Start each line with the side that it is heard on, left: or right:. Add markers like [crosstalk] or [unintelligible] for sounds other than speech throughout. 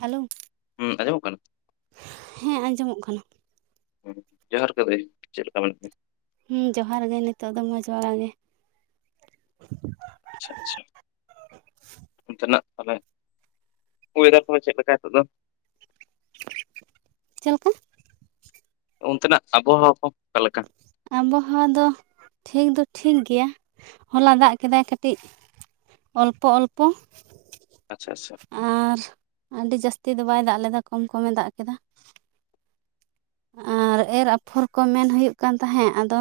right: Hello.
left: ᱦᱩᱸ ᱟᱸᱡᱚᱢᱚᱜ ᱠᱟᱱᱟ?
right: ᱦᱮᱸ ᱟᱸᱡᱚᱢᱚᱜ ᱠᱟᱱᱟ᱾
left: ᱦᱚᱸ ᱡᱚᱦᱟᱨ ᱜᱮ ᱫᱟᱹᱭ ᱪᱮᱫ ᱞᱮᱠᱟ ᱢᱮᱱᱟᱜ ᱢᱮᱭᱟ?
right: ᱦᱩᱸ ᱡᱚᱦᱟᱨ ᱜᱮ ᱱᱤᱛᱚᱜ ᱫᱚ ᱢᱚᱡᱽ ᱵᱟᱲᱟ ᱜᱮ᱾
left: ᱟᱪᱪᱷᱟ ᱟᱪᱪᱷᱟ᱾ ᱚᱱᱛᱮᱱᱟᱜ ᱛᱟᱦᱚᱞᱮ ᱚᱭᱮᱫᱟᱨ ᱠᱚᱫᱚ ᱪᱮᱫ ᱞᱮᱠᱟ ᱦᱤᱛᱚᱜ ᱫᱚ?
right: ᱪᱮᱫᱞᱮᱠᱟ?
left: ᱚᱱᱛᱮᱱᱟᱜ ᱟᱵᱚᱦᱟᱣᱟ ᱠᱚ ᱚᱠᱟ ᱞᱮᱠᱟ?
right: ᱟᱵᱚᱦᱟᱣᱟ ᱫᱚ ᱴᱷᱤᱠ ᱫᱚ ᱴᱷᱤᱠ ᱜᱮᱭᱟ ᱦᱚᱞᱟ ᱫᱟᱜ ᱠᱮᱫᱟᱭ ᱠᱟᱹᱴᱤᱡ᱾ ᱚᱞᱯᱚ ᱚᱞᱯᱚ᱾
left: ᱟᱪᱪᱷᱟ ᱟᱪᱪᱷᱟ᱾
right: ᱟᱨ ᱟᱹᱰᱤ ᱡᱟᱹᱥᱛᱤ ᱫᱚ ᱵᱟᱭ ᱫᱟᱜ ᱞᱮᱫᱟ ᱠᱚᱢ ᱠᱚᱢᱮ ᱫᱟᱜ ᱠᱮᱫᱟ᱾ ᱟᱨ ᱮᱨ ᱟᱯᱷᱚᱨ ᱠᱚ ᱢᱮᱱ ᱦᱩᱭᱩᱜ ᱠᱟᱱ ᱛᱟᱦᱮᱸᱫ ᱟᱫᱚ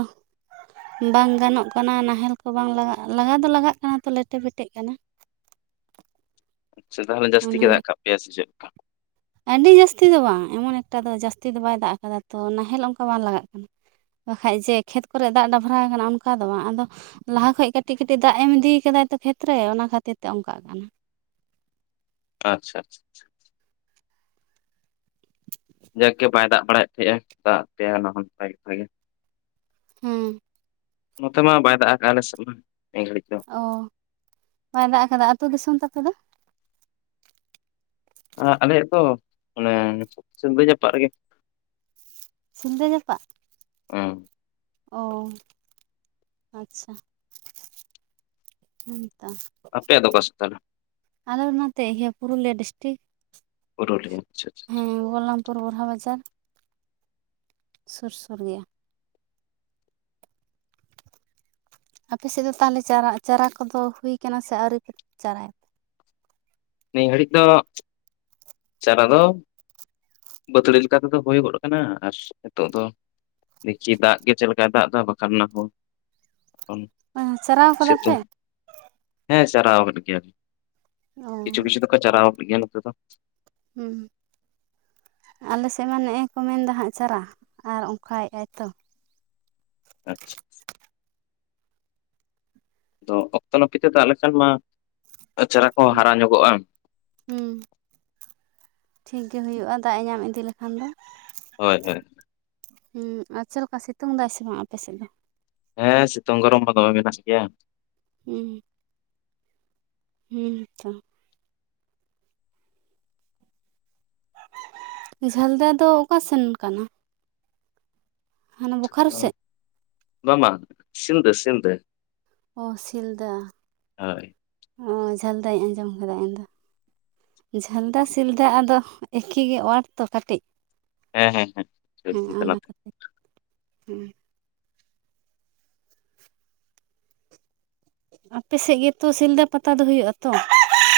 right: ᱵᱟᱝ ᱜᱟᱱᱚᱜ ᱠᱟᱱᱟ ᱱᱟᱦᱮᱞ ᱠᱚ ᱵᱟᱝ ᱞᱟᱜᱟᱜ ᱞᱟᱜᱟ ᱫᱚ ᱞᱟᱜᱟᱜ ᱠᱟᱱᱟ ᱛᱚ ᱞᱮᱴᱮ ᱯᱮᱴᱮᱜ ᱠᱟᱱᱟ᱾
left: ᱥᱮ ᱛᱟᱦᱚᱞᱮ ᱡᱟᱹᱥᱛᱤ ᱜᱮ ᱫᱟᱜ ᱠᱟᱜ ᱯᱮᱭᱟᱭ ᱥᱮ ᱪᱮᱫ?
right: ᱟᱰᱤ ᱡᱟᱹᱥᱛᱤ ᱫᱚ ᱵᱟᱝ ᱮᱢᱚᱱ ᱮᱠᱴᱟ ᱫᱚ ᱡᱟᱹᱥᱛᱤ ᱫᱚ ᱵᱟᱭ ᱫᱟᱜ ᱠᱟᱫᱟ ᱛᱚ ᱱᱟᱦᱮᱞ ᱚᱱᱠᱟ ᱵᱟᱝ ᱞᱟᱜᱟᱜ ᱠᱟᱱᱟ ᱾ ᱵᱟᱠᱷᱟᱡ ᱡᱮ ᱠᱷᱮᱛ ᱠᱚᱨᱮ ᱫᱟᱜ ᱰᱟᱵᱽᱨᱟ ᱠᱟᱱᱟ ᱚᱱᱠᱟ ᱫᱚ ᱵᱟᱝ ᱟᱫᱚ ᱞᱟᱦᱟ ᱠᱷᱚᱡ ᱠᱟᱹᱴᱤᱡ ᱠᱟᱹᱴᱤᱡ ᱫᱟᱜ ᱮᱢ ᱤᱫᱤ ᱠᱟᱫᱟᱭ ᱛᱚ ᱠᱷᱮᱛᱨᱮ ᱚᱱᱟ ᱠᱷᱟᱹᱛᱤᱨ ᱛᱮ ᱚᱱᱠᱟᱜ ᱠᱟᱱᱟ ᱾
left: ᱟᱪᱪᱷᱟ ᱟᱪᱪᱷᱟ ᱪᱷᱟ ᱪᱷᱟ᱾ ᱡᱟᱠ ᱜᱮ ᱵᱟᱭ ᱫᱟᱜ ᱵᱟᱲᱟᱭᱮᱫ ᱛᱟᱦᱮᱸᱜᱼᱟ ᱫᱟᱜ ᱟᱜ ᱯᱮᱭᱟᱭ ᱚᱱᱟ ᱦᱚᱸ ᱱᱟᱯᱟᱭ ᱠᱟᱛᱷᱟ ᱜᱮ᱾
right: ᱦᱩᱸ᱾
left: ᱱᱚᱛᱮ ᱢᱟ ᱵᱟᱭ ᱫᱟᱜ ᱟᱠᱜᱼᱟ ᱟᱞᱮᱥᱮᱜ ᱢᱟ ᱱᱤᱭᱟᱹ ᱜᱷᱟᱹᱲᱤᱡ ᱫᱚ᱾
right: ᱚᱻ ᱵᱟᱭ ᱫᱟᱜ ᱟᱠᱟᱫᱟ, ᱟᱹᱛᱩ ᱫᱤᱥᱚᱢ ᱛᱟᱯᱮ ᱫᱚ?
left: ᱟ ᱟᱞᱮᱭᱟᱜ ᱫᱚ ᱚᱱᱮ ᱥᱤᱞᱫᱟᱹ ᱡᱟᱯᱟᱜ ᱨᱮᱜᱮ᱾
right: ᱥᱤᱞᱫᱟᱹ ᱡᱟᱯᱟᱜ
left: ᱦᱩᱸ
right: ᱚᱻ ᱟᱪᱪᱷᱟ ᱦᱩᱸ ᱛᱚ᱾
left: ᱟᱯᱮᱭᱟᱜ ᱫᱚ ᱚᱠᱟᱥᱮᱜ ᱛᱟᱦᱞᱮ?
right: ᱟᱞᱮ ᱱᱚᱛᱮ ᱤᱭᱟᱹ ᱯᱩᱨᱩᱞᱤᱭᱟᱹ ᱰᱤᱥᱴᱤᱠ
left: ᱯᱩᱨᱩᱞᱤᱭᱟᱹ ᱟᱪᱪᱷᱟ ᱟᱪᱪᱷᱟ ᱟᱪᱪᱷᱟ᱾
right: ᱦᱮᱸ ᱵᱳᱞᱟᱢ ᱯᱩᱨ ᱵᱚᱨᱦᱟ ᱵᱟᱡᱟᱨ ᱥᱩᱨ ᱥᱩᱨ ᱜᱮᱭᱟ᱾ ᱟᱯᱮᱥᱮᱜ ᱫᱚ ᱛᱟᱦᱞᱮ ᱪᱟᱨᱟ ᱪᱟᱨᱟ ᱠᱚᱫᱚ ᱦᱩᱭᱠᱟᱱᱟ, ᱥᱮ ᱟᱹᱣᱨᱤ ᱯᱮ ᱪᱟᱨᱟᱭᱟ?
left: ᱱᱤᱭᱟᱹ ᱜᱷᱟᱹᱲᱤᱡ ᱫᱚ ᱪᱟᱨᱟ ᱫᱚ ᱵᱟᱹᱛᱷᱟᱹᱲᱤ ᱞᱮᱠᱟ ᱛᱮᱫᱚ ᱦᱩᱭ ᱜᱚᱱ ᱠᱟᱱᱟ ᱟᱨ ᱱᱤᱛᱚᱜ ᱫᱚ ᱫᱤᱠᱷᱩ ᱫᱟᱜ ᱜᱮ ᱪᱮᱫ ᱞᱮᱠᱟᱭ ᱫᱟᱜ ᱫᱚ ᱵᱟᱠᱷᱟᱱ ᱚᱱᱟ ᱦᱚᱸ
right: ᱦᱮᱸ ᱪᱟᱨᱟᱣ ᱠᱟᱫᱟ ᱯᱮ?
left: ᱦᱮᱸ ᱥᱟᱨᱟᱣᱟᱠᱟᱜ ᱜᱮᱭᱟ ᱞᱮ
right: ᱚ
left: ᱠᱤᱪᱷᱩ ᱠᱤᱪᱷᱩ ᱫᱚᱠᱚ ᱪᱟᱨᱟᱣᱟᱠᱟᱜ ᱜᱮᱭᱟ ᱱᱚᱛᱮ ᱫᱚ᱾
right: ᱦᱩᱸ᱾ ᱟᱞᱮᱥᱮᱜ ᱢᱟ ᱱᱮᱜᱼᱮ ᱠᱚ ᱢᱮᱱᱫᱟ ᱦᱟᱸᱜ ᱪᱟᱨᱟ ᱟᱨ ᱚᱱᱠᱟᱭᱮᱜ-ᱟᱭ ᱛᱚ᱾
left: ᱟᱪᱪᱷᱟ ᱪᱷᱟ᱾ ᱛᱚ ᱚᱠᱛᱚ ᱱᱟᱹᱯᱤᱛᱮ ᱫᱟᱜ ᱞᱮᱱᱠᱷᱟᱱ ᱢᱟ ᱪᱟᱨᱟ ᱠᱚ ᱦᱚᱸ ᱦᱟᱨᱟ ᱧᱚᱜᱚᱜᱼᱟ᱾
right: ᱦᱩᱸ ᱴᱷᱤᱠᱜ ᱜᱮ ᱦᱩᱭᱩᱜᱼᱟ ᱫᱟᱜ ᱮ ᱧᱟᱢ ᱤᱫᱤ ᱞᱮᱠᱷᱟᱱ ᱫᱚ᱾
left: ᱦᱳᱭ ᱦᱳᱭ᱾
right: ᱦᱮᱸ ᱟᱨ ᱪᱮᱜ ᱞᱮᱠᱟ ᱥᱤᱛᱩᱝ ᱮᱫᱟᱭ ᱥᱮ ᱵᱟᱝ ᱟᱯᱮ ᱥᱮᱜ ᱫᱚ
left: ᱦᱮᱸ ᱥᱤᱛᱩᱝ ᱜᱚᱨᱚᱢ ᱢᱟ ᱫᱚᱢᱮ ᱢᱮᱱᱟᱥ ᱜᱮᱭᱟ
right: ᱩᱸ ᱦᱮᱸ ᱛᱚ ᱡᱷᱟᱞᱫᱟ ᱫᱚ ᱚᱠᱟ ᱥᱮᱱ ᱠᱟᱱᱟ? ᱦᱟᱱᱟ ᱵᱳᱠᱟᱨᱳ
left: ᱦᱚᱭ
right: ᱥᱮᱫ
left: ᱵᱟᱝ ᱵᱟᱝ ᱥᱤᱞᱫᱟᱹ ᱥᱤᱞᱫᱟᱹᱼᱼ
right: ᱚᱻ ᱥᱤᱞᱫᱟᱹ
left: ᱦᱳᱭ
right: ᱚ ᱡᱷᱟᱞ ᱫᱟᱹᱧ ᱟᱸᱡᱚᱢ ᱟᱠᱟᱫᱟ ᱤᱧᱫᱚᱼᱼ ᱡᱷᱟᱹᱞᱫᱟ ᱥᱤᱞᱫᱟᱹ ᱟᱫᱚ ᱮᱠᱷᱤ ᱜᱮ ᱚᱣᱟᱰ ᱛᱚ ᱠᱟᱹᱴᱤᱡ
left: ᱦᱮᱸ ᱦᱮᱸ ᱦᱮᱸ
right: ᱦᱮᱸ ᱚᱱᱟ ᱠᱷᱟᱹᱛᱤᱨ ᱦᱮᱸᱼᱼ ᱟᱯᱮ ᱥᱮᱜ ᱜᱮᱛᱚ ᱥᱤᱞᱫᱟᱹ ᱯᱟᱛᱟ ᱫᱚ ᱦᱩᱭᱩᱜᱼᱟ ᱛᱚ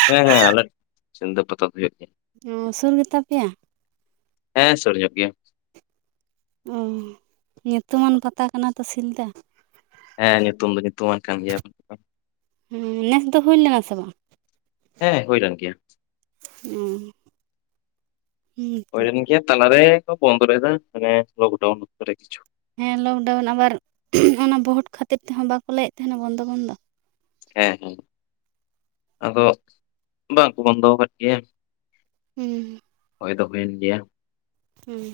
left: ᱦᱮᱸ ᱦᱮᱸ ᱟᱞᱮ ᱥᱤᱞᱫᱟᱹ ᱯᱟᱛᱟ ᱫᱚ ᱦᱩᱭᱩᱜ ᱜᱮᱭᱟ
right: ᱚᱸ ᱥᱩᱨ ᱜᱮ ᱛᱟᱯᱮᱭᱟ?
left: ᱦᱮᱸ ᱥᱩᱨ ᱧᱚᱜ ᱜᱮᱭᱟ
right: ᱚᱸ ᱧᱩᱛᱩᱢᱟᱱ ᱯᱟᱛᱟ ᱠᱟᱱᱟ ᱛᱚ ᱥᱤᱞᱫᱟᱹ
left: ᱦᱮᱸ ᱧᱩᱛᱩᱢ ᱫᱚ ᱧᱩᱛᱩᱢᱟᱱ ᱠᱟᱱ ᱜᱮᱭᱟ [unintelligible]
right: ᱦᱩᱸ ᱱᱮᱥ ᱫᱚ ᱦᱩᱭ ᱞᱮᱱᱟ ᱥᱮ ᱵᱟᱝ?
left: ᱦᱮᱸ ᱦᱩᱭ ᱞᱮᱱ ᱜᱮᱭᱟ ᱾
right: ᱮᱸ ᱦᱩᱸ ᱛᱚ
left: [unintelligible] ᱛᱟᱞᱟᱨᱮ ᱠᱚ ᱵᱚᱱᱫ ᱞᱮᱫᱟ ᱢᱟᱱᱮ ᱞᱚᱠᱰᱟᱻᱩᱱ ᱚᱠᱛᱚ ᱨᱮ ᱠᱤᱪᱷᱩ
right: ᱦᱮᱸ ᱞᱚᱠᱰᱟᱣᱩᱱ ᱟᱵᱟᱨ ᱚᱱᱟ ᱵᱷᱳᱴ ᱠᱷᱟᱹᱛᱤᱨ ᱛᱮᱦᱚᱸ ᱵᱟᱠᱚ ᱞᱟᱹᱭᱮᱜ ᱛᱟᱦᱮᱸᱱᱟ ᱵᱚᱱᱫᱚ ᱵᱚᱱᱫᱚ
left: ᱦᱮᱸ ᱦᱮᱸ ᱟᱫᱚ ᱵᱟᱝ ᱠᱚ ᱵᱚᱱᱫᱚ ᱟᱠᱟᱫ ᱜᱮᱭᱟ
right: ᱦᱩᱸ
left: ᱦᱳᱭ ᱫᱚ ᱦᱩᱭ ᱮᱱ ᱜᱮᱭᱟ
right: ᱦᱩᱸ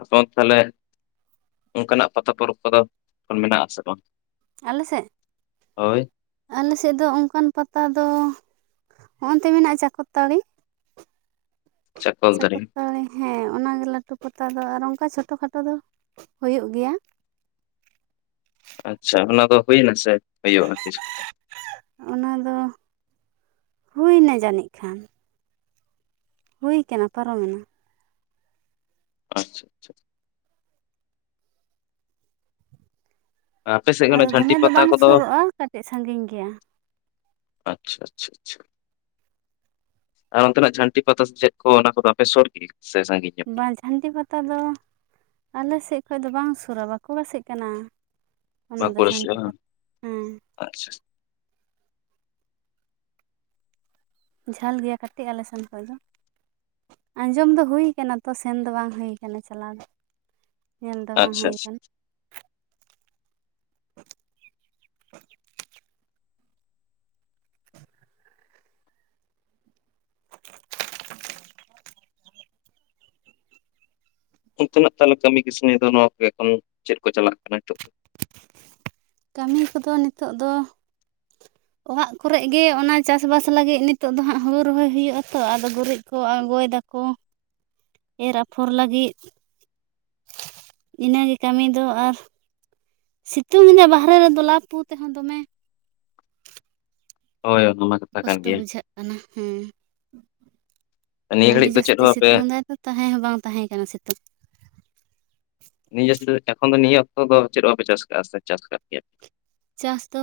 left: ᱟᱯᱮ ᱚᱱᱛᱮ ᱛᱟᱦᱚᱞᱮ ᱚᱱᱠᱟᱱᱟᱜ ᱯᱟᱛᱟ ᱯᱚᱨᱚᱵᱽ ᱠᱚᱫᱚ ᱢᱮᱱᱟᱜ ᱟᱥᱮ ᱵᱟᱝ?
right: ᱟᱞᱮ ᱥᱮᱫ?
left: ᱦᱳᱭ
right: ᱟᱞᱮ ᱥᱮᱫ ᱫᱚ ᱚᱱᱠᱟᱱ ᱯᱟᱛᱟ ᱫᱚ ᱦᱚᱜ-ᱚᱱᱛᱮ ᱢᱮᱱᱟᱜ-ᱟ ᱪᱟᱠᱚᱞᱛᱟᱹᱲᱤ ᱾
left: ᱪᱟᱠᱚᱞ ᱫᱟᱨᱮ
right: ᱪᱟᱠᱚᱞᱛᱟᱹᱲᱤ ᱦᱮᱸ ᱚᱱᱟ ᱜᱮ ᱞᱟᱹᱴᱩ ᱯᱟᱛᱟ ᱫᱚ ᱟᱨ ᱚᱱᱠᱟ ᱪᱷᱳᱴᱳ ᱠᱷᱟᱴᱳ ᱫᱚ ᱦᱩᱭᱩᱜ ᱜᱮᱭᱟ ᱾
left: ᱟᱪᱪᱷᱟ ᱚᱱᱟ ᱫᱚ ᱦᱩᱭᱱᱟ ᱥᱮ ᱦᱩᱭᱩᱜ-ᱟ ᱛᱤᱥ ᱠᱚᱛᱮ?
right: ᱚᱱᱟ ᱫᱚ ᱦᱩᱭ ᱱᱟ ᱡᱟᱹᱱᱤᱡ ᱠᱷᱟᱱ ᱾ ᱦᱩᱭ ᱠᱟᱱᱟ ᱯᱟᱨᱚᱢᱮᱱᱟ ᱾
left: ᱟᱪᱪᱷᱟ ᱟᱪᱪᱷᱟ ᱾ ᱟᱯᱮ ᱥᱮᱫ
right: ᱟᱫᱚ
left: ᱠᱷᱚᱱᱟᱜ ᱡᱷᱟᱹᱱᱴᱤ
right: ᱫᱚᱢᱮ ᱫᱚ
left: ᱯᱟᱛᱟ
right: ᱵᱟᱝ
left: ᱠᱚᱫᱚ
right: ᱥᱩᱨᱩᱜᱼᱟ ᱠᱟᱹᱴᱤᱡ ᱥᱟᱺᱜᱤᱧ ᱜᱮᱭᱟ
left: ᱟᱪᱪᱷᱟ ᱟᱪᱪᱷᱟ ᱟᱪᱪᱷᱟ ᱟᱪᱪᱷᱟ ᱟᱨ ᱚᱱᱛᱮᱱᱟᱜ ᱡᱷᱟᱹᱱᱴᱤ ᱯᱟᱛᱟ ᱪᱮᱫ ᱠᱚ ᱚᱱᱟ ᱠᱚᱫᱚ ᱟᱯᱮ ᱥᱚᱨ ᱜᱮ ᱥᱮ ᱥᱟᱺᱜᱤᱧ? ᱧᱚᱜ ᱜᱮᱭᱟ
right: ᱵᱟᱝ ᱡᱷᱟᱹᱱᱴᱤ ᱯᱟᱛᱟ ᱫᱚ ᱟᱞᱮ ᱥᱮᱫ ᱠᱷᱚᱡ ᱫᱚ ᱵᱟᱝ ᱥᱩᱨᱟ ᱵᱟᱠᱩᱲᱟ ᱥᱮᱜ ᱠᱟᱱᱟ ᱾
left: ᱵᱟᱠᱩᱲᱟ ᱥᱮᱜ ᱵᱟᱝ?
right: ᱦᱮᱸ
left: ᱟᱪᱪᱷᱟ ᱾
right: ᱡᱷᱟᱹᱞ ᱜᱮᱭᱟ ᱠᱟᱹᱴᱤᱡ ᱟᱞᱮ ᱥᱮᱱ ᱠᱷᱚᱡ ᱫᱚ ᱾ ᱟᱸᱡᱚᱢ ᱫᱚ ᱦᱩᱭ ᱟᱠᱟᱱᱟ ᱛᱚ ᱥᱮᱱ ᱫᱚ ᱵᱟᱝ ᱦᱩᱭ ᱟᱠᱟᱱᱟ ᱪᱟᱞᱟᱣ ᱫᱚ ᱧᱮᱞ ᱫᱚ ᱵᱟᱝ
left: ᱟᱪᱪᱷᱟ
right: ᱦᱩᱭ
left: ᱟᱪᱪᱷᱟ
right: ᱟᱠᱟᱱᱟ ᱾ [inaudible] [inaudible]
left: ᱚᱱᱛᱮᱱᱟᱜ ᱛᱟᱦᱚᱞᱮ ᱠᱟᱹᱢᱤ ᱠᱟᱹᱥᱱᱤ ᱫᱚ ᱱᱚᱣᱟ ᱠᱚ ᱮᱠᱷᱚᱱ ᱪᱮᱫ ᱠᱚ ᱪᱟᱞᱟᱜ ᱠᱟᱱᱟ ᱱᱤᱛᱚᱜ?
right: ᱠᱟᱹᱢᱤ ᱠᱚᱫᱚ ᱱᱤᱛᱚᱜ ᱫᱚ ᱚᱲᱟᱜ ᱠᱚᱨᱮᱜ ᱜᱮ ᱚᱱᱟ ᱪᱟᱥ ᱵᱟᱥ ᱞᱟᱹᱜᱤᱫ ᱱᱤᱛᱚᱜ ᱫᱚ ᱦᱟᱸᱜ ᱦᱳᱲᱩ ᱨᱚᱦᱚᱭ ᱦᱩᱭᱩᱜ-ᱟ ᱛᱚ ᱟᱫᱚ ᱜᱩᱨᱤᱡ ᱠᱚ ᱟᱬᱜᱚᱭ ᱫᱟᱠᱚ ᱾
left: [inaudible]
right: ᱮᱨ ᱟᱯᱷᱚᱨ ᱞᱟᱹᱜᱤᱫ ᱾ ᱤᱱᱟᱹᱜᱮ ᱠᱟᱹᱢᱤ ᱫᱚ ᱟᱨ ᱥᱤᱛᱩᱝ ᱮᱫᱟ ᱵᱟᱦᱨᱮ ᱨᱮ ᱫᱚ ᱞᱟ ᱯᱩ ᱛᱮᱦᱚᱸ ᱫᱚᱢᱮ
left: ᱦᱳᱭ ᱚᱱᱟ ᱠᱟᱛᱷᱟ ᱠᱟᱱ
right: ᱠᱚᱥᱴᱚ
left: ᱜᱮᱭᱟ
right: ᱵᱩᱡᱷᱟᱹᱜ ᱠᱟᱱᱟ ᱦᱩᱸ
left: ᱱᱤᱭᱟᱹ
right: ᱟᱹᱰᱤ
left: ᱜᱷᱟᱹᱲᱤᱡ ᱫᱚ ᱪᱮᱫ
right: ᱡᱟᱹᱥᱛᱤ
left: ᱦᱚᱸ ᱵᱟᱯᱮ
right: ᱥᱤᱛᱩᱝ ᱮᱫᱟ ᱛᱟᱦᱮᱸ ᱦᱚᱸ ᱵᱟᱝ ᱛᱟᱦᱮᱸ ᱠᱟᱱᱟ ᱥᱤᱛᱩᱝ ᱾
left: ᱱᱤᱡᱮ [unintelligible] ᱮᱠᱷᱚᱱ ᱫᱚ ᱱᱤᱭᱟᱹ ᱚᱠᱛᱚ ᱫᱚ ᱪᱮᱫ ᱵᱟᱯᱮ ᱪᱟᱥ ᱠᱟᱜ-ᱟ ᱥᱮ ᱪᱟᱥ ᱠᱟᱫ ᱜᱮᱭᱟ?
right: ᱪᱟᱥ ᱫᱚ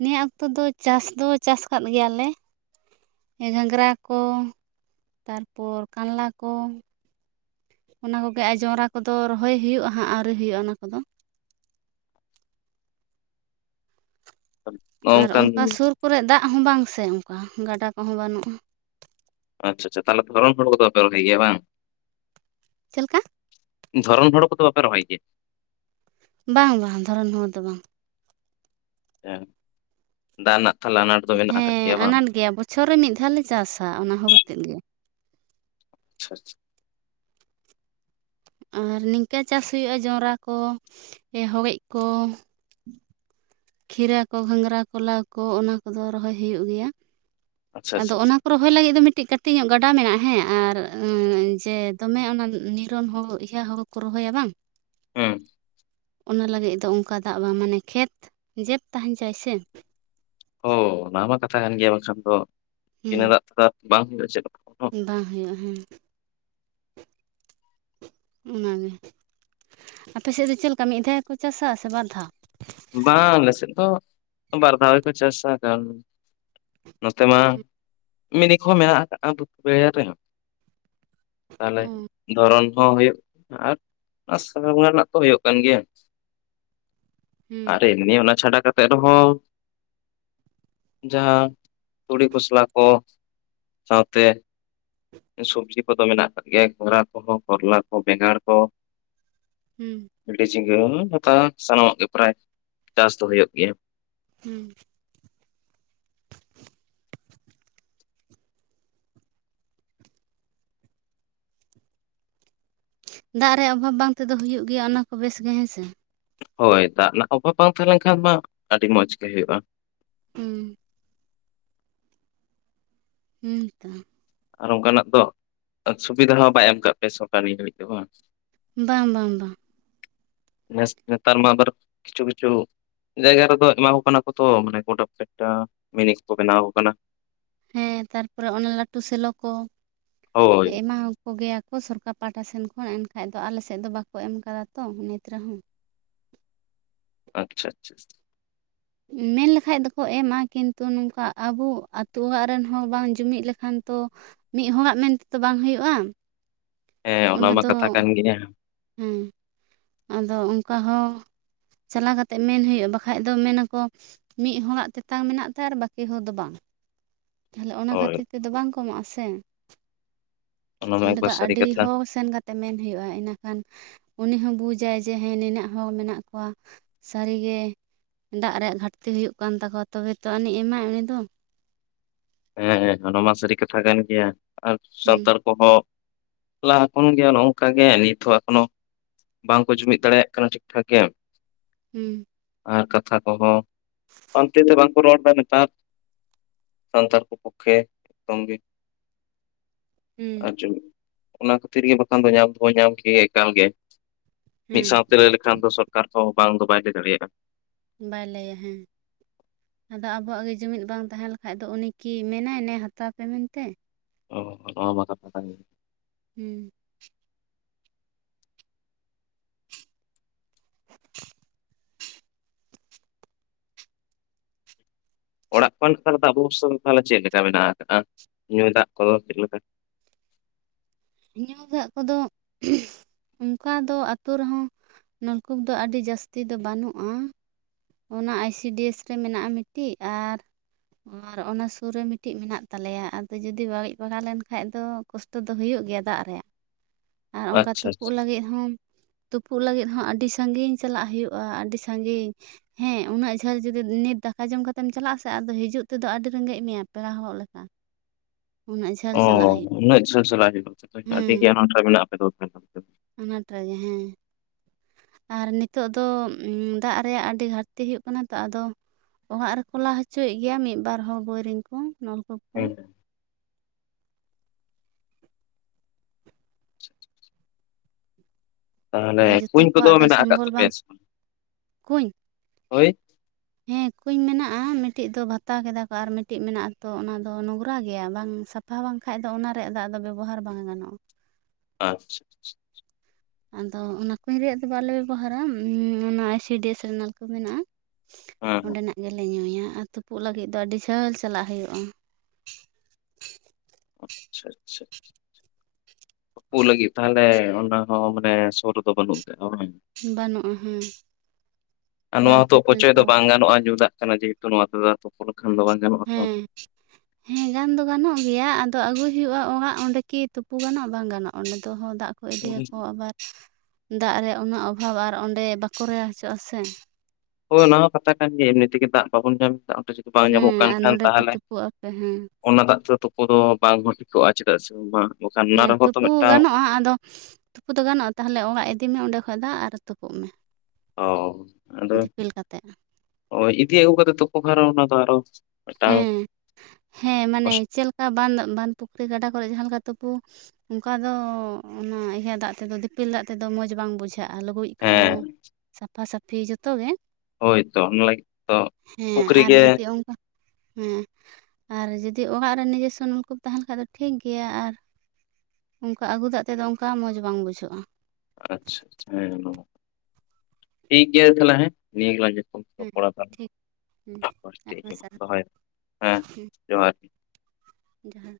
right: ᱱᱤᱭᱟᱹ ᱚᱠᱛᱚ ᱫᱚ ᱪᱟᱥ ᱫᱚ ᱪᱟᱥ ᱟᱠᱟᱫ ᱜᱮᱭᱟᱞᱮ ᱮᱸ ᱜᱷᱟᱸᱝᱽᱨᱟ ᱠᱚ, ᱛᱟᱨᱯᱚᱨ ᱠᱟᱞᱞᱟ ᱠᱚ ᱚᱱᱟ ᱠᱚᱜᱮ ᱟᱨ ᱡᱚᱸᱰᱨᱟ ᱠᱚᱫᱚ ᱨᱚᱦᱚᱭ ᱦᱩᱭᱩᱜ-ᱟ ᱦᱟᱸᱜ ᱟᱹᱣᱨᱤ ᱦᱩᱭᱩᱜ-ᱟ ᱚᱱᱟ ᱠᱚᱫᱚ ᱾
left: ᱠᱷᱟᱹᱞᱤ
right: ᱟᱨ ᱚᱱᱠᱟ ᱥᱳᱨ ᱠᱚᱨᱮ ᱫᱟᱜ ᱦᱚᱸ ᱵᱟᱝ ᱥᱮ ᱚᱱᱠᱟ ᱜᱟᱰᱟ ᱠᱚᱦᱚᱸ ᱵᱟᱹᱱᱩᱜ-ᱟ ᱾
left: ᱟᱪᱪᱷᱟ ᱟᱪᱪᱷᱟ ᱛᱟᱞᱦᱮ ᱫᱷᱚᱨᱚᱱ ᱦᱩᱲᱩ ᱠᱚᱫᱚ ᱵᱟᱯᱮ ᱨᱚᱦᱚᱭ ᱜᱮᱭᱟ ᱵᱟᱝ?
right: ᱪᱮᱫ ᱞᱮᱠᱟ?
left: ᱫᱷᱚᱨᱚᱱ ᱦᱳᱲᱳ ᱠᱚᱫᱚ ᱵᱟᱯᱮ ᱨᱚᱦᱚᱭ ᱜᱮᱭᱟ?
right: ᱵᱟᱝ ᱵᱟᱝ ᱫᱷᱚᱨᱚᱱ ᱦᱳᱲᱳ ᱫᱚ ᱵᱟᱝ ᱾
left: ᱦᱮ ᱫᱟᱜ ᱨᱮᱱᱟᱜ ᱛᱟᱞᱦᱮ ᱟᱱᱟᱴ ᱫᱚ ᱢᱮᱱᱟᱜ ᱟᱠᱟᱫ ᱜᱮᱭᱟ ᱵᱟᱝ?
right: ᱪᱷᱚᱨ ᱨᱮ ᱢᱤᱫ ᱫᱷᱟᱣ ᱞᱮ ᱪᱟᱥᱟ ᱚᱱᱟ ᱦᱳᱲᱳ ᱛᱮᱫ ᱜᱮ ᱾
left: ᱟᱪᱪᱷᱟ ᱟᱪᱪᱷᱟ
right: ᱟᱨ ᱱᱤᱝᱠᱟᱹ ᱪᱟᱥ ᱦᱩᱭᱩᱜᱼᱟ ᱡᱚᱱᱨᱟ ᱠᱚ, ᱦᱚᱲᱮᱡ ᱠᱚ, ᱠᱷᱤᱨᱟ ᱠᱚ, ᱜᱷᱟᱸᱝᱨᱟ ᱠᱚ, ᱞᱟᱹᱣ ᱠᱚ ᱚᱱᱟ ᱠᱚᱫᱚ ᱨᱚᱦᱚᱭ ᱦᱩᱭᱩᱜ ᱜᱮᱭᱟ
left: ᱟᱪᱪᱷᱟ
right: ᱾ ᱟᱫᱚ
left: ᱟᱪᱪᱷᱟ ᱟᱪᱪᱷᱟ
right: ᱚᱱᱟ
left: ᱟᱪᱪᱷᱟ
right: ᱠᱚᱨᱮ ᱨᱚᱦᱚᱭ ᱞᱟᱹᱜᱤᱫ ᱫᱚ ᱢᱤᱫᱴᱤᱡ ᱠᱟᱹᱴᱤᱡ ᱧᱚᱜ ᱜᱟᱰᱟ ᱢᱮᱱᱟᱜ-ᱟ ᱦᱮᱸ ᱟᱨ ᱡᱮ ᱫᱚᱢᱮ ᱚᱱᱟ ᱱᱤᱨᱚᱱ ᱦᱳᱲᱳ ᱤᱭᱟᱹ ᱦᱳᱲᱳ ᱠᱚ ᱨᱚᱦᱚᱭᱟ ᱵᱟᱝ?
left: ᱦᱮᱸ
right: ᱚᱱᱟ ᱞᱟᱹᱜᱤᱫ ᱫᱚ ᱚᱱᱠᱟ ᱫᱟᱜ ᱵᱟᱝ ᱢᱟᱱᱮ ᱠᱷᱮᱛ ᱡᱮᱫ ᱛᱟᱦᱮᱱ ᱪᱟᱹᱭ ᱥᱮ?
left: ᱚ ᱚᱱᱟ ᱢᱟ ᱠᱟᱛᱷᱟ ᱠᱟᱱ ᱜᱮᱭᱟ ᱵᱟᱝᱠᱷᱟᱱ ᱫᱚ ᱤᱱᱟᱹ ᱫᱟᱜ
right: ᱦᱩᱸ
left: ᱛᱮ ᱫᱚ ᱵᱟᱝ ᱦᱩᱭᱩᱜ-ᱟ ᱪᱮᱫ ᱾
right: ᱵᱟᱝ ᱦᱩᱭᱩᱜᱼᱟ ᱦᱮᱸ ᱾ ᱚᱱᱟᱜᱮ ᱟᱯᱮᱥᱮᱜ ᱫᱚ ᱪᱮᱫᱞᱮᱠᱟ ᱢᱤᱫ ᱫᱷᱟ ᱜᱮ ᱠᱚ ᱪᱟᱥᱟ ᱥᱮ ᱵᱟᱨ ᱫᱷᱟ?
left: ᱵᱟᱝ ᱟᱞᱮ ᱥᱮᱫ ᱫᱚ ᱵᱟᱨ ᱫᱷᱟᱣ ᱜᱮᱠᱚ ᱪᱟᱥᱟ ᱠᱟᱨᱚᱱ, ᱱᱚᱛᱮ ᱢᱟ ᱢᱤᱱᱤ ᱠᱚ ᱦᱚᱸ ᱢᱮᱱᱟᱜ ᱟᱠᱟᱜᱼᱟ ᱫᱩᱯ ᱯᱮᱭᱮ ᱨᱮ ᱾ ᱛᱟᱞᱦᱮ
right: ᱚ
left: ᱫᱷᱚᱨᱚᱱ ᱦᱚᱸ ᱦᱳᱭᱳᱜ ᱟᱨ ᱥᱟᱨᱟ ᱵᱩᱱᱟ ᱱᱟᱜ ᱠᱚ ᱦᱳᱭᱳᱜ ᱠᱟᱱ ᱜᱮᱭᱟ ᱾
right: ᱦᱩᱸ
left: ᱟᱨᱮ ᱮᱢᱱᱤ ᱚᱱᱟ ᱪᱷᱟᱰᱟ ᱠᱟᱛᱮᱜ ᱨᱮᱦᱚᱸ ᱡᱟᱦᱟᱸ ᱛᱩᱲᱤ ᱠᱷᱚᱥᱞᱟ ᱠᱚ ᱥᱟᱶᱛᱮ ᱼᱼᱼ ᱥᱚᱵᱽᱡᱤ ᱠᱚᱫᱚ ᱢᱮᱱᱟᱜ ᱠᱟᱫ ᱜᱮᱭ ᱠᱚᱷᱨᱟ ᱠᱚᱦᱚᱸ ᱠᱚᱨᱚᱞᱟ ᱠᱚ ᱵᱮᱸᱜᱟᱲ ᱠᱚ ᱾
right: ᱦᱩᱸ
left: ᱵᱷᱤᱲᱤ ᱡᱷᱤᱸᱜᱟᱹ ᱦᱚᱛᱟᱥ ᱥᱟᱱᱟᱢᱚᱜ ᱜᱮ ᱯᱨᱟᱭ ᱪᱟᱥ ᱫᱚ ᱦᱳᱭᱳᱜ ᱜᱮᱭᱟ ᱾
right: ᱦᱩᱸ ᱫᱟᱜ ᱨᱮ ᱚᱵᱷᱟᱵᱽ ᱵᱟᱝ ᱛᱮᱫᱚ ᱦᱩᱭᱩᱜ ᱜᱮᱭᱟ ᱚᱱᱟ ᱠᱚ ᱵᱮᱥ ᱜᱮ ᱦᱮᱸᱥᱮ ᱾
left: ᱦᱳᱭ ᱫᱟᱜ ᱨᱮᱱᱟᱜ ᱚᱵᱷᱟᱵᱽ ᱵᱟᱝ ᱛᱟᱦᱮᱸ ᱞᱮᱱ ᱠᱷᱟᱱ ᱢᱟ ᱟᱹᱰᱤ ᱢᱚᱸᱡᱽ ᱜᱮ ᱦᱳᱭᱳᱜᱼᱟ ᱾
right: ᱩᱸ ᱦᱩᱸ ᱛᱚ ᱾
left: ᱟᱨ ᱚᱱᱠᱟᱱᱟᱜ ᱛᱚ ᱥᱩᱵᱤᱫᱷᱟ ᱦᱚᱸ ᱵᱟᱭ ᱮᱢ ᱠᱟᱜ ᱯᱮᱭᱟ ᱥᱚᱨᱠᱟᱨ ᱱᱤᱭᱟᱹ ᱜᱷᱟᱹᱲᱤᱡ ᱛᱮ ᱵᱟᱝ?
right: ᱵᱟᱢ ᱵᱟᱢ ᱵᱟ ᱾
left: ᱱᱮᱥ ᱱᱮᱛᱟᱨ ᱢᱟ ᱟᱵᱟᱨ ᱠᱤᱪᱷᱩ ᱠᱤᱪᱷᱩ ᱡᱟᱭᱜᱟ ᱨᱮᱫᱚ ᱮᱢᱟ ᱠᱚ ᱠᱟᱱᱟ ᱛᱚ ᱢᱟᱱᱮ ᱜᱟᱴᱟᱯ ᱮᱠᱴᱟ ᱢᱤᱱᱤ ᱠᱚ ᱠᱚ ᱵᱮᱱᱟᱣ ᱟᱠᱚ ᱠᱟᱱᱟ ᱾
right: ᱦᱮᱸ ᱛᱟᱨᱯᱚᱨᱮ ᱚᱱᱟ ᱞᱟᱹᱴᱩ ᱥᱮᱞᱚ ᱠᱚ
left: ᱦᱳᱭ
right: ᱮᱢᱟᱣ ᱾ ᱠᱚ ᱜᱮᱭᱟ ᱠᱚ ᱥᱚᱨᱠᱟᱨ ᱯᱟᱦᱴᱟ ᱥᱮᱱ ᱠᱷᱚᱱ ᱮᱱᱠᱷᱟᱡ ᱫᱚ ᱟᱞᱮ ᱥᱮᱜ ᱫᱚ ᱵᱟᱠᱚ ᱮᱢ ᱠᱟᱫᱟ ᱛᱚ ᱱᱤᱛ ᱨᱮᱦᱚᱸ ᱾
left: ᱟᱪᱪᱷᱟ ᱟᱪᱪᱷᱟ
right: ᱢᱮᱱ ᱞᱮᱠᱷᱟᱡ ᱫᱚᱠᱚ ᱮᱢᱟ ᱠᱤᱱᱛᱩ ᱱᱚᱝᱠᱟ ᱟᱵᱩ ᱟᱹᱛᱩ ᱚᱲᱟᱜ ᱨᱮᱱ ᱦᱚᱸ ᱵᱟᱝ ᱡᱩᱢᱤᱫ ᱞᱮᱠᱷᱟᱱ ᱛᱚ ᱢᱤᱜ ᱦᱚᱲᱟᱜ ᱢᱮᱱ ᱛᱮᱫᱚ ᱵᱟᱝ ᱦᱳᱭᱳᱜᱼᱟ ᱾
left: ᱦᱮᱸ ᱚᱱᱟ
right: ᱚᱸᱰᱮ
left: ᱢᱟ
right: ᱫᱚ
left: ᱠᱟᱛᱷᱟ ᱠᱟᱱ ᱜᱮᱭᱟ
right: ᱦᱮᱸ ᱟᱫᱚ ᱚᱝᱠᱟ ᱦᱚᱸ ᱾ ᱪᱟᱞᱟᱣ ᱠᱟᱛᱮᱜ ᱢᱮᱱ ᱦᱩᱭᱩᱜ ᱵᱟᱠᱷᱟᱡ ᱫᱚ ᱢᱮᱱᱟ ᱠᱚ ᱢᱤᱜ ᱦᱚᱲᱟᱜ ᱛᱮᱛᱟᱝ ᱢᱮᱱᱟᱜ ᱛᱟᱭᱟ ᱟᱨ ᱵᱟᱹᱠᱤ ᱦᱚᱲ ᱫᱚ ᱵᱟᱝ ᱾ ᱛᱷᱟᱞᱮ ᱚᱱᱟ
left: ᱦᱳᱭ
right: ᱠᱷᱟᱹᱛᱤᱨ ᱛᱮᱫᱚ ᱵᱟᱝ ᱠᱚᱢᱚᱜᱼᱟ ᱥᱮ
left: ᱚᱱᱟ ᱢᱟ
right: ᱚᱸᱰᱮ
left: ᱮᱠᱵᱟᱨ
right: ᱫᱚ
left: ᱥᱟᱹᱨᱤ
right: ᱟᱹᱰᱤ
left: ᱠᱟᱛᱷᱟ
right: ᱦᱚᱸ ᱥᱮᱱ ᱜᱟᱛ ᱛᱮ ᱢᱮᱱ ᱦᱳᱭᱳᱜᱼᱟ ᱤᱱᱟᱹ ᱠᱷᱟᱱ ᱾ ᱩᱱᱤ ᱦᱚᱸ ᱵᱩᱡᱟᱭ ᱡᱮ ᱦᱮᱸ ᱱᱤᱱᱟᱹᱜ ᱦᱚᱲ ᱢᱮᱱᱟᱜ ᱠᱚᱣᱟ ᱥᱟᱹᱨᱤ ᱜᱮ ᱾ ᱫᱟᱜ ᱨᱮᱭᱟᱜ ᱜᱷᱟᱴᱛᱤ ᱦᱩᱭᱩᱜ ᱠᱟᱱ ᱛᱟᱠᱚᱣᱟ ᱛᱚᱵᱮ ᱛᱚ ᱟᱹᱱᱤᱡ ᱮᱢᱟᱭ ᱩᱱᱤ ᱫᱚ ᱾
left: ᱦᱮᱸ ᱦᱮᱸ ᱚᱱᱟ ᱢᱟ ᱥᱟᱹᱨᱤ ᱠᱟᱛᱷᱟ ᱠᱟᱱ ᱜᱮᱭᱟ ᱟᱨ
right: ᱦᱩᱸ
left: ᱥᱟᱱᱛᱟᱲ ᱠᱚᱦᱚᱸ ᱞᱟᱦᱟ ᱠᱷᱚᱱ ᱜᱮ ᱚ ᱱᱚᱝᱠᱟ ᱜᱮ ᱱᱤᱛ ᱦᱚᱸ ᱮᱠᱷᱚᱱᱳ ᱵᱟᱝ ᱠᱚ ᱡᱩᱢᱤᱜ ᱫᱟᱲᱮᱭᱟᱜ ᱠᱟᱱᱟ ᱴᱷᱤᱠ ᱴᱷᱟᱠ ᱜᱮ ᱾
right: ᱦᱩᱸ
left: ᱟᱨ ᱠᱟᱛᱷᱟ ᱠᱚᱦᱚᱸ ᱯᱟᱱᱛᱮ ᱛᱮ ᱵᱟᱝᱠᱚ ᱨᱚᱲᱫᱟ ᱱᱮᱛᱟᱨ ᱾ ᱥᱟᱱᱛᱟᱲ ᱠᱚ ᱯᱚᱠᱷᱮ ᱮᱠᱫᱚᱢᱜᱤ
right: ᱦᱩᱸ
left: ᱟᱡᱩᱜ ᱾ ᱚᱱᱟ ᱠᱷᱟᱹᱛᱤᱨ ᱜᱤ ᱵᱟᱠᱷᱟᱱ ᱫᱚ ᱧᱟᱢ ᱫᱚᱵᱚᱱ ᱧᱟᱢ ᱠᱮ ᱮᱠᱟᱞ ᱜᱮ ᱢᱤᱜ
right: ᱦᱩᱸ
left: ᱥᱟᱶ ᱛᱮ ᱞᱟᱹᱭ ᱞᱮᱠᱷᱟᱱ ᱫᱚ ᱥᱚᱜ ᱠᱟᱨᱦᱚᱸ ᱵᱟᱝ ᱫᱚ ᱵᱟᱭ ᱞᱟᱹᱭ ᱫᱟᱲᱮᱭᱟᱜᱼᱟ ᱾
right: ᱵᱟᱭ ᱞᱟᱹᱭᱟ ᱦᱮᱸ ᱾ ᱟᱫᱚ ᱟᱵᱚᱣᱟᱜ ᱜᱮ ᱡᱩᱢᱤᱫ ᱵᱟᱝ ᱛᱟᱦᱮᱸ ᱞᱮᱠᱷᱟᱡ ᱫᱚ ᱩᱱᱤ ᱠᱤ ᱢᱮᱱᱟᱭ ᱱᱮ ᱦᱟᱛᱟᱣ ᱯᱮ ᱢᱮᱱ ᱛᱮ ᱾
left: ᱚ ᱱᱚᱣᱟ ᱵᱟ ᱠᱟᱛᱷᱟ ᱠᱟᱱ ᱜᱮ᱾
right: ᱦᱩᱸ
left: ᱚᱲᱟᱜ ᱠᱷᱚᱱ [unintelligible] ᱟᱵᱚ ᱥᱮᱱ ᱛᱟᱦᱚᱞᱮ ᱪᱮᱜ ᱞᱮᱠᱟ ᱢᱮᱱᱟ ᱠᱟᱱᱟ ᱧᱩ ᱫᱟᱜ ᱠᱚᱫᱚ ᱪᱮᱜ ᱞᱮᱠᱟ ᱾
right: ᱧᱩ ᱫᱟᱜ ᱠᱚᱫᱚ [inaudible] ᱚᱝᱠᱟ ᱫᱚ ᱟᱛᱳ ᱨᱮᱦᱚᱸ ᱱᱚᱞᱠᱩᱯ ᱫᱚ ᱟᱹᱰᱤ ᱡᱟᱹᱥᱛᱤ ᱫᱚ ᱵᱟᱹᱱᱩᱜᱼᱟ ᱾ ᱚᱱᱟ ᱟᱭᱥᱤᱰᱤ ᱮᱥ ᱨᱮ ᱢᱮᱱᱟᱜᱼᱟ ᱢᱤᱫᱴᱤᱡ ᱟᱨ ᱾ ᱟᱨ ᱚᱱᱟ ᱥᱩᱨ ᱨᱮ ᱢᱤᱫᱴᱤᱡ ᱢᱮᱱᱟᱜ ᱛᱟᱞᱮᱭᱟ ᱟᱫᱚ ᱡᱩᱫᱤ ᱵᱟᱹᱲᱤᱡ ᱵᱟᱲᱟ ᱞᱮᱱ ᱠᱷᱟᱡ ᱫᱚ ᱠᱚᱥᱴᱚ ᱫᱚ ᱦᱳᱭᱳᱜ ᱜᱮᱭᱟ ᱫᱟᱜ ᱨᱮᱭᱟᱜ ᱟᱨ ᱚᱝᱠᱟ
left: ᱟᱪᱪᱷᱟ
right: ᱛᱩᱯᱩᱜ
left: ᱟᱪᱪᱷᱟ
right: ᱞᱟᱹᱜᱤᱫ ᱦᱚᱸ ᱾ ᱛᱩᱯᱩᱜ ᱞᱟᱹᱜᱤᱫ ᱦᱚᱸ ᱟᱹᱰᱤ ᱥᱟᱺᱜᱤᱧ ᱪᱟᱞᱟᱜ ᱦᱳᱭᱳᱜᱼᱟ, ᱟᱹᱰᱤ ᱥᱟᱹᱜᱤᱧ ᱾ ᱦᱮᱸ ᱩᱱᱟᱹᱜ ᱡᱷᱟᱹᱞ ᱡᱩᱫᱤ ᱱᱤᱛ ᱫᱟᱠᱟ ᱡᱚᱢ ᱠᱟᱛᱮᱢ ᱪᱟᱞᱟᱜᱼᱟ ᱥᱮ ᱟᱫᱚ ᱦᱤᱡᱩᱜ ᱛᱮᱫᱚ ᱟᱹᱰᱤ ᱨᱮᱸᱜᱮᱡ ᱢᱮᱭᱟ ᱯᱮᱲᱟ ᱦᱚᱸᱜ ᱞᱮᱠ
left: [inaudible] ᱚ
right: ᱦᱩᱭᱩᱜᱼᱟ
left: ᱩᱱᱟᱹᱜ ᱡᱷᱟᱹᱞ ᱪᱟᱞᱟᱜ ᱦᱩᱭᱩᱜᱼᱟ ᱟᱹᱰᱤ ᱜᱮ ᱟᱱᱟᱴ [unintelligible]
right: ᱚᱱᱟᱴ ᱨᱮᱜᱮ ᱦᱮᱸᱼᱼ ᱟᱨ ᱱᱤᱛᱚᱜ ᱫᱚ ᱫᱟᱜ ᱨᱮᱭᱟᱜ ᱟᱹᱰᱤ ᱜᱷᱟᱨᱛᱤ ᱦᱩᱭᱩᱜ ᱠᱟᱱᱟ ᱛᱚ ᱟᱫᱚᱼᱼ ᱚᱲᱟᱜ ᱨᱮᱠᱚ ᱞᱟ ᱦᱚᱪᱚᱭᱮᱫ ᱜᱮᱭᱟ ᱢᱤᱫ ᱵᱟᱨ ᱦᱚᱸ ᱵᱳᱨᱤ ᱨᱮᱱ ᱠᱚ ᱱᱚᱞᱠᱩᱯ ᱠᱚ
left: ᱦᱮᱸ ᱦᱮᱸ ᱛᱟᱦᱚᱞᱮ
right: ᱟᱫᱚ ᱡᱚᱛᱚ
left: ᱠᱩᱸᱧ ᱠᱚᱫᱚ
right: ᱠᱚᱣᱟᱜ ᱫᱚ
left: ᱢᱮᱱᱟᱜ ᱟᱠᱟᱫ
right: ᱥᱚᱢᱵᱚᱞ
left: ᱛᱟᱯᱮᱭᱟ ᱥᱮ ᱵᱟᱝ
right: ᱠᱩᱧ
left: ᱦᱳᱭ
right: ᱦᱮᱸ ᱠᱩᱧ ᱢᱮᱱᱟᱜᱼᱟ ᱢᱤᱫᱴᱤᱡ ᱫᱚ ᱵᱷᱟᱛᱟ ᱠᱮᱫᱟ ᱠᱚ ᱟᱨ ᱢᱤᱫᱴᱤᱡ ᱢᱮᱱᱟᱜᱼᱟᱛᱚ ᱚᱱᱟ ᱫᱚ ᱱᱚᱝᱨᱟ ᱜᱮᱭᱟ ᱵᱟᱝ ᱥᱟᱯᱷᱟ ᱥᱟᱯᱷᱟ ᱵᱟᱝ ᱠᱷᱟᱡ ᱫᱚ ᱚᱱᱟ ᱨᱮᱭᱟᱜ ᱫᱟᱜ ᱫᱚ ᱵᱮᱵᱚᱦᱟᱨ ᱵᱟᱝ ᱜᱟᱱᱚᱜᱼᱟ
left: ᱟᱪᱪᱷᱟ ᱟᱪᱪᱷᱟ
right: ᱟᱫᱚ ᱚᱱᱟ ᱠᱩᱧ ᱨᱮᱭᱟᱜ ᱫᱚ ᱵᱟᱞᱮ ᱵᱮᱵᱚᱦᱟᱨᱟ ᱚᱱᱟ ᱟᱭ. ᱥᱤ. ᱰᱤ. ᱮᱥ ᱱᱟᱞ ᱠᱚ ᱢᱮᱱᱟᱜᱼᱟ
left: ᱦᱮᱸ
right: ᱚᱸᱰᱮᱱᱟᱜ ᱜᱮᱞᱮ ᱧᱩᱭᱟ ᱟᱨ ᱛᱩᱯᱩᱜ ᱞᱟᱹᱜᱤᱫ ᱫᱚ ᱟᱹᱰᱤ ᱡᱷᱟᱹᱞ ᱪᱟᱞᱟᱜ ᱦᱩᱭᱩᱜᱼᱟ
left: ᱟᱪᱪᱷᱟ ᱟᱪᱪᱷᱟ ᱟᱪᱷᱟ ᱛᱩᱯᱩ ᱞᱟᱹᱜᱤᱫ ᱛᱟᱦᱚᱞᱮ ᱚᱱᱟ ᱦᱚᱸ ᱢᱟᱱᱮ ᱥᱩᱨ ᱨᱮᱫᱚ ᱵᱟᱹᱱᱩᱜ ᱛᱮ ᱵᱟᱝ?
right: ᱵᱟᱱᱩᱜᱼᱟ ᱦᱩᱸ᱾
left: ᱟᱨ ᱱᱚᱣᱟ ᱦᱚᱸᱛᱚ ᱚᱯᱚᱪᱚᱭ ᱫᱚ ᱵᱟᱝ ᱜᱟᱱᱚᱜᱼᱟ ᱧᱩᱫᱟᱜ ᱠᱟᱱᱟ ᱡᱮᱦᱮᱛᱩ ᱱᱚᱣᱟ ᱛᱮᱫᱚ ᱛᱳᱯᱳ ᱞᱮᱠᱷᱟᱱ ᱫᱚ ᱵᱟᱝ ᱜᱟᱱᱚᱜᱼᱟ᱾ ᱛᱚ
right: [inaudible] ᱦᱮᱸ ᱜᱟᱱ ᱫᱚ ᱜᱟᱱᱚᱜ ᱜᱮᱭᱟ, ᱟᱫᱚ ᱟᱹᱜᱩᱭ ᱦᱩᱭᱩᱜᱼᱟ ᱚᱲᱟᱜ ᱚᱸᱰᱮ ᱠᱤ ᱛᱩᱯᱩ ᱜᱟᱱᱚᱜᱼᱟ ᱵᱟᱝ ᱜᱟᱱᱚᱜᱼᱟ ᱚᱸᱰᱮ ᱫᱚ ᱫᱟᱜ ᱠᱚ ᱤᱫᱤᱭᱟᱠᱚ ᱟᱵᱟᱨ ᱫᱟᱜ ᱨᱮᱭᱟᱜ ᱩᱱᱟᱹᱜ ᱚᱵᱷᱟᱵᱽ ᱟᱨ ᱚᱸᱰᱮ ᱵᱟᱠᱚ ᱨᱮᱭᱟᱲ ᱦᱚᱪᱚᱜᱼᱟ ᱥᱮ᱾
left: ᱦᱳᱭ ᱚᱱᱟ ᱦᱚᱸ ᱠᱟᱛᱷᱟ ᱠᱟᱱ ᱜᱮᱭᱟ ᱮᱢᱱᱤ ᱛᱮᱜᱮ ᱫᱟᱜ ᱵᱟᱵᱚᱱ ᱧᱟᱢᱫᱟ ᱚᱸᱰᱮ ᱡᱩᱫᱤ ᱵᱟᱝ
right: ᱦᱮᱸ
left: ᱧᱟᱢᱚᱜ ᱠᱟᱱ
right: ᱟᱨ
left: ᱠᱷᱟᱱ
right: ᱱᱚᱸᱰᱮ ᱯᱮ
left: ᱛᱟᱦᱟᱞᱮ
right: ᱛᱩᱯᱩᱜ ᱟᱯᱮ ᱦᱮᱸ
left: ᱚᱱᱟ ᱫᱟᱜ ᱛᱮᱫᱚ ᱛᱩᱯᱩ ᱫᱚ ᱵᱟᱝ ᱦᱚᱸ ᱴᱷᱤᱠᱟᱹᱜᱼᱟ ᱪᱮᱫᱟᱜ ᱥᱮ ᱵᱟᱝ ᱵᱟᱠᱷᱟᱱ ᱚᱱᱟ
right: ᱦᱮᱸ
left: ᱨᱮᱦᱚᱸ ᱛᱚ
right: ᱛᱩᱯᱩ
left: ᱢᱤᱫᱴᱟᱝ
right: ᱜᱟᱱᱚᱜᱼᱟ, ᱟᱫᱚ ᱛᱩᱯᱩ ᱫᱚ ᱜᱟᱱᱚᱜᱼᱟ ᱛᱟᱦᱚᱞᱮ ᱚᱲᱟᱜ ᱤᱫᱤ ᱢᱮ ᱚᱸᱰᱮ ᱠᱷᱚᱡ ᱫᱟᱜ ᱟᱨ ᱛᱩᱯᱩᱜ ᱢᱮ᱾
left: ᱚ ᱟᱫᱚ
right: ᱫᱤᱯᱤᱞ ᱠᱟᱛᱮᱜ
left: ᱤᱫᱤ ᱟᱹᱜᱩ ᱠᱟᱛᱮ ᱛᱳᱯᱳ ᱠᱷᱟᱱ ᱚᱱᱟ ᱫᱚ ᱟᱨᱚ ᱢᱤᱫᱴᱟᱝ
right: ᱦᱮᱸ ᱦᱮᱸ ᱢᱟᱱᱮ
left: ᱠᱚᱥ
right: ᱪᱮᱱ ᱞᱮᱠᱟ ᱵᱟᱸᱫ ᱵᱟᱸᱫ ᱯᱩᱠᱷᱨᱤ ᱜᱟᱰᱟ ᱠᱚᱨᱮ ᱡᱟᱦᱟᱸ ᱞᱮᱠᱟ ᱛᱩᱯᱩ ᱚᱱᱠᱟ ᱫᱚ ᱚᱱᱟ ᱤᱭᱟᱹ ᱫᱟᱜ ᱛᱮᱫᱚ ᱫᱤᱯᱤᱞ ᱫᱟᱜ ᱛᱮᱫᱚ ᱢᱚᱸᱡᱽ ᱵᱟᱝ ᱵᱩᱡᱷᱟᱹᱜ ᱟᱜᱼᱟ ᱞᱩᱜᱽᱲᱤᱡ ᱠᱚᱦᱚᱸ
left: ᱦᱮᱸ
right: ᱥᱟᱯᱷᱟ ᱥᱟᱹᱯᱷᱤ ᱡᱚᱛᱚ ᱜᱮ᱾
left: ᱦᱳᱭ ᱛᱚ ᱚᱱᱟ ᱞᱟᱹᱜᱤᱫ ᱛᱚ
right: ᱦᱮᱸ
left: ᱯᱩᱠᱷᱨᱤ
right: ᱟᱨ
left: ᱜᱮ
right: ᱡᱩᱫᱤ ᱚᱝᱠᱟ ᱦᱮᱸ, ᱟᱨ ᱡᱩᱫᱤ ᱚᱲᱟᱜ ᱨᱮ ᱱᱤᱡᱮᱥᱥᱚ ᱱᱩᱞᱠᱩᱯ ᱛᱟᱦᱮᱱ ᱠᱷᱟᱱ ᱫᱚ ᱴᱷᱤᱠ ᱜᱮᱭᱟ ᱟᱨ ᱚᱝᱠᱟ ᱟᱹᱜᱩ ᱫᱟᱜ ᱛᱮᱫᱚ ᱚᱱᱠᱟ ᱢᱚᱡᱽ ᱵᱟᱝ ᱵᱩᱡᱷᱟᱹᱜᱼᱟ᱾
left: ᱟᱪᱪᱷᱟ ᱟᱪᱪᱷᱟ ᱦᱮᱸ, ᱴᱷᱤᱠ ᱜᱮᱭᱟ ᱛᱟᱦᱚᱞᱮ ᱦᱮᱸ ᱱᱤᱭᱟᱹ ᱜᱮᱞᱟᱝ ᱡᱟ
right: ᱦᱩᱸ ᱴᱷᱤᱠ ᱦᱩᱸ
left: ᱵᱮᱥ ᱴᱷᱤᱠ
right: ᱟᱭᱢᱟ
left: ᱜᱮᱭᱟ
right: ᱥᱟᱨᱦᱟᱣ
left: ᱫᱚᱦᱚᱭ ᱦᱮᱸ
right: ᱦᱩᱸ᱾
left: ᱡᱚᱦᱟᱨ ᱜᱮ᱾
right: ᱡᱚᱦᱟᱨ᱾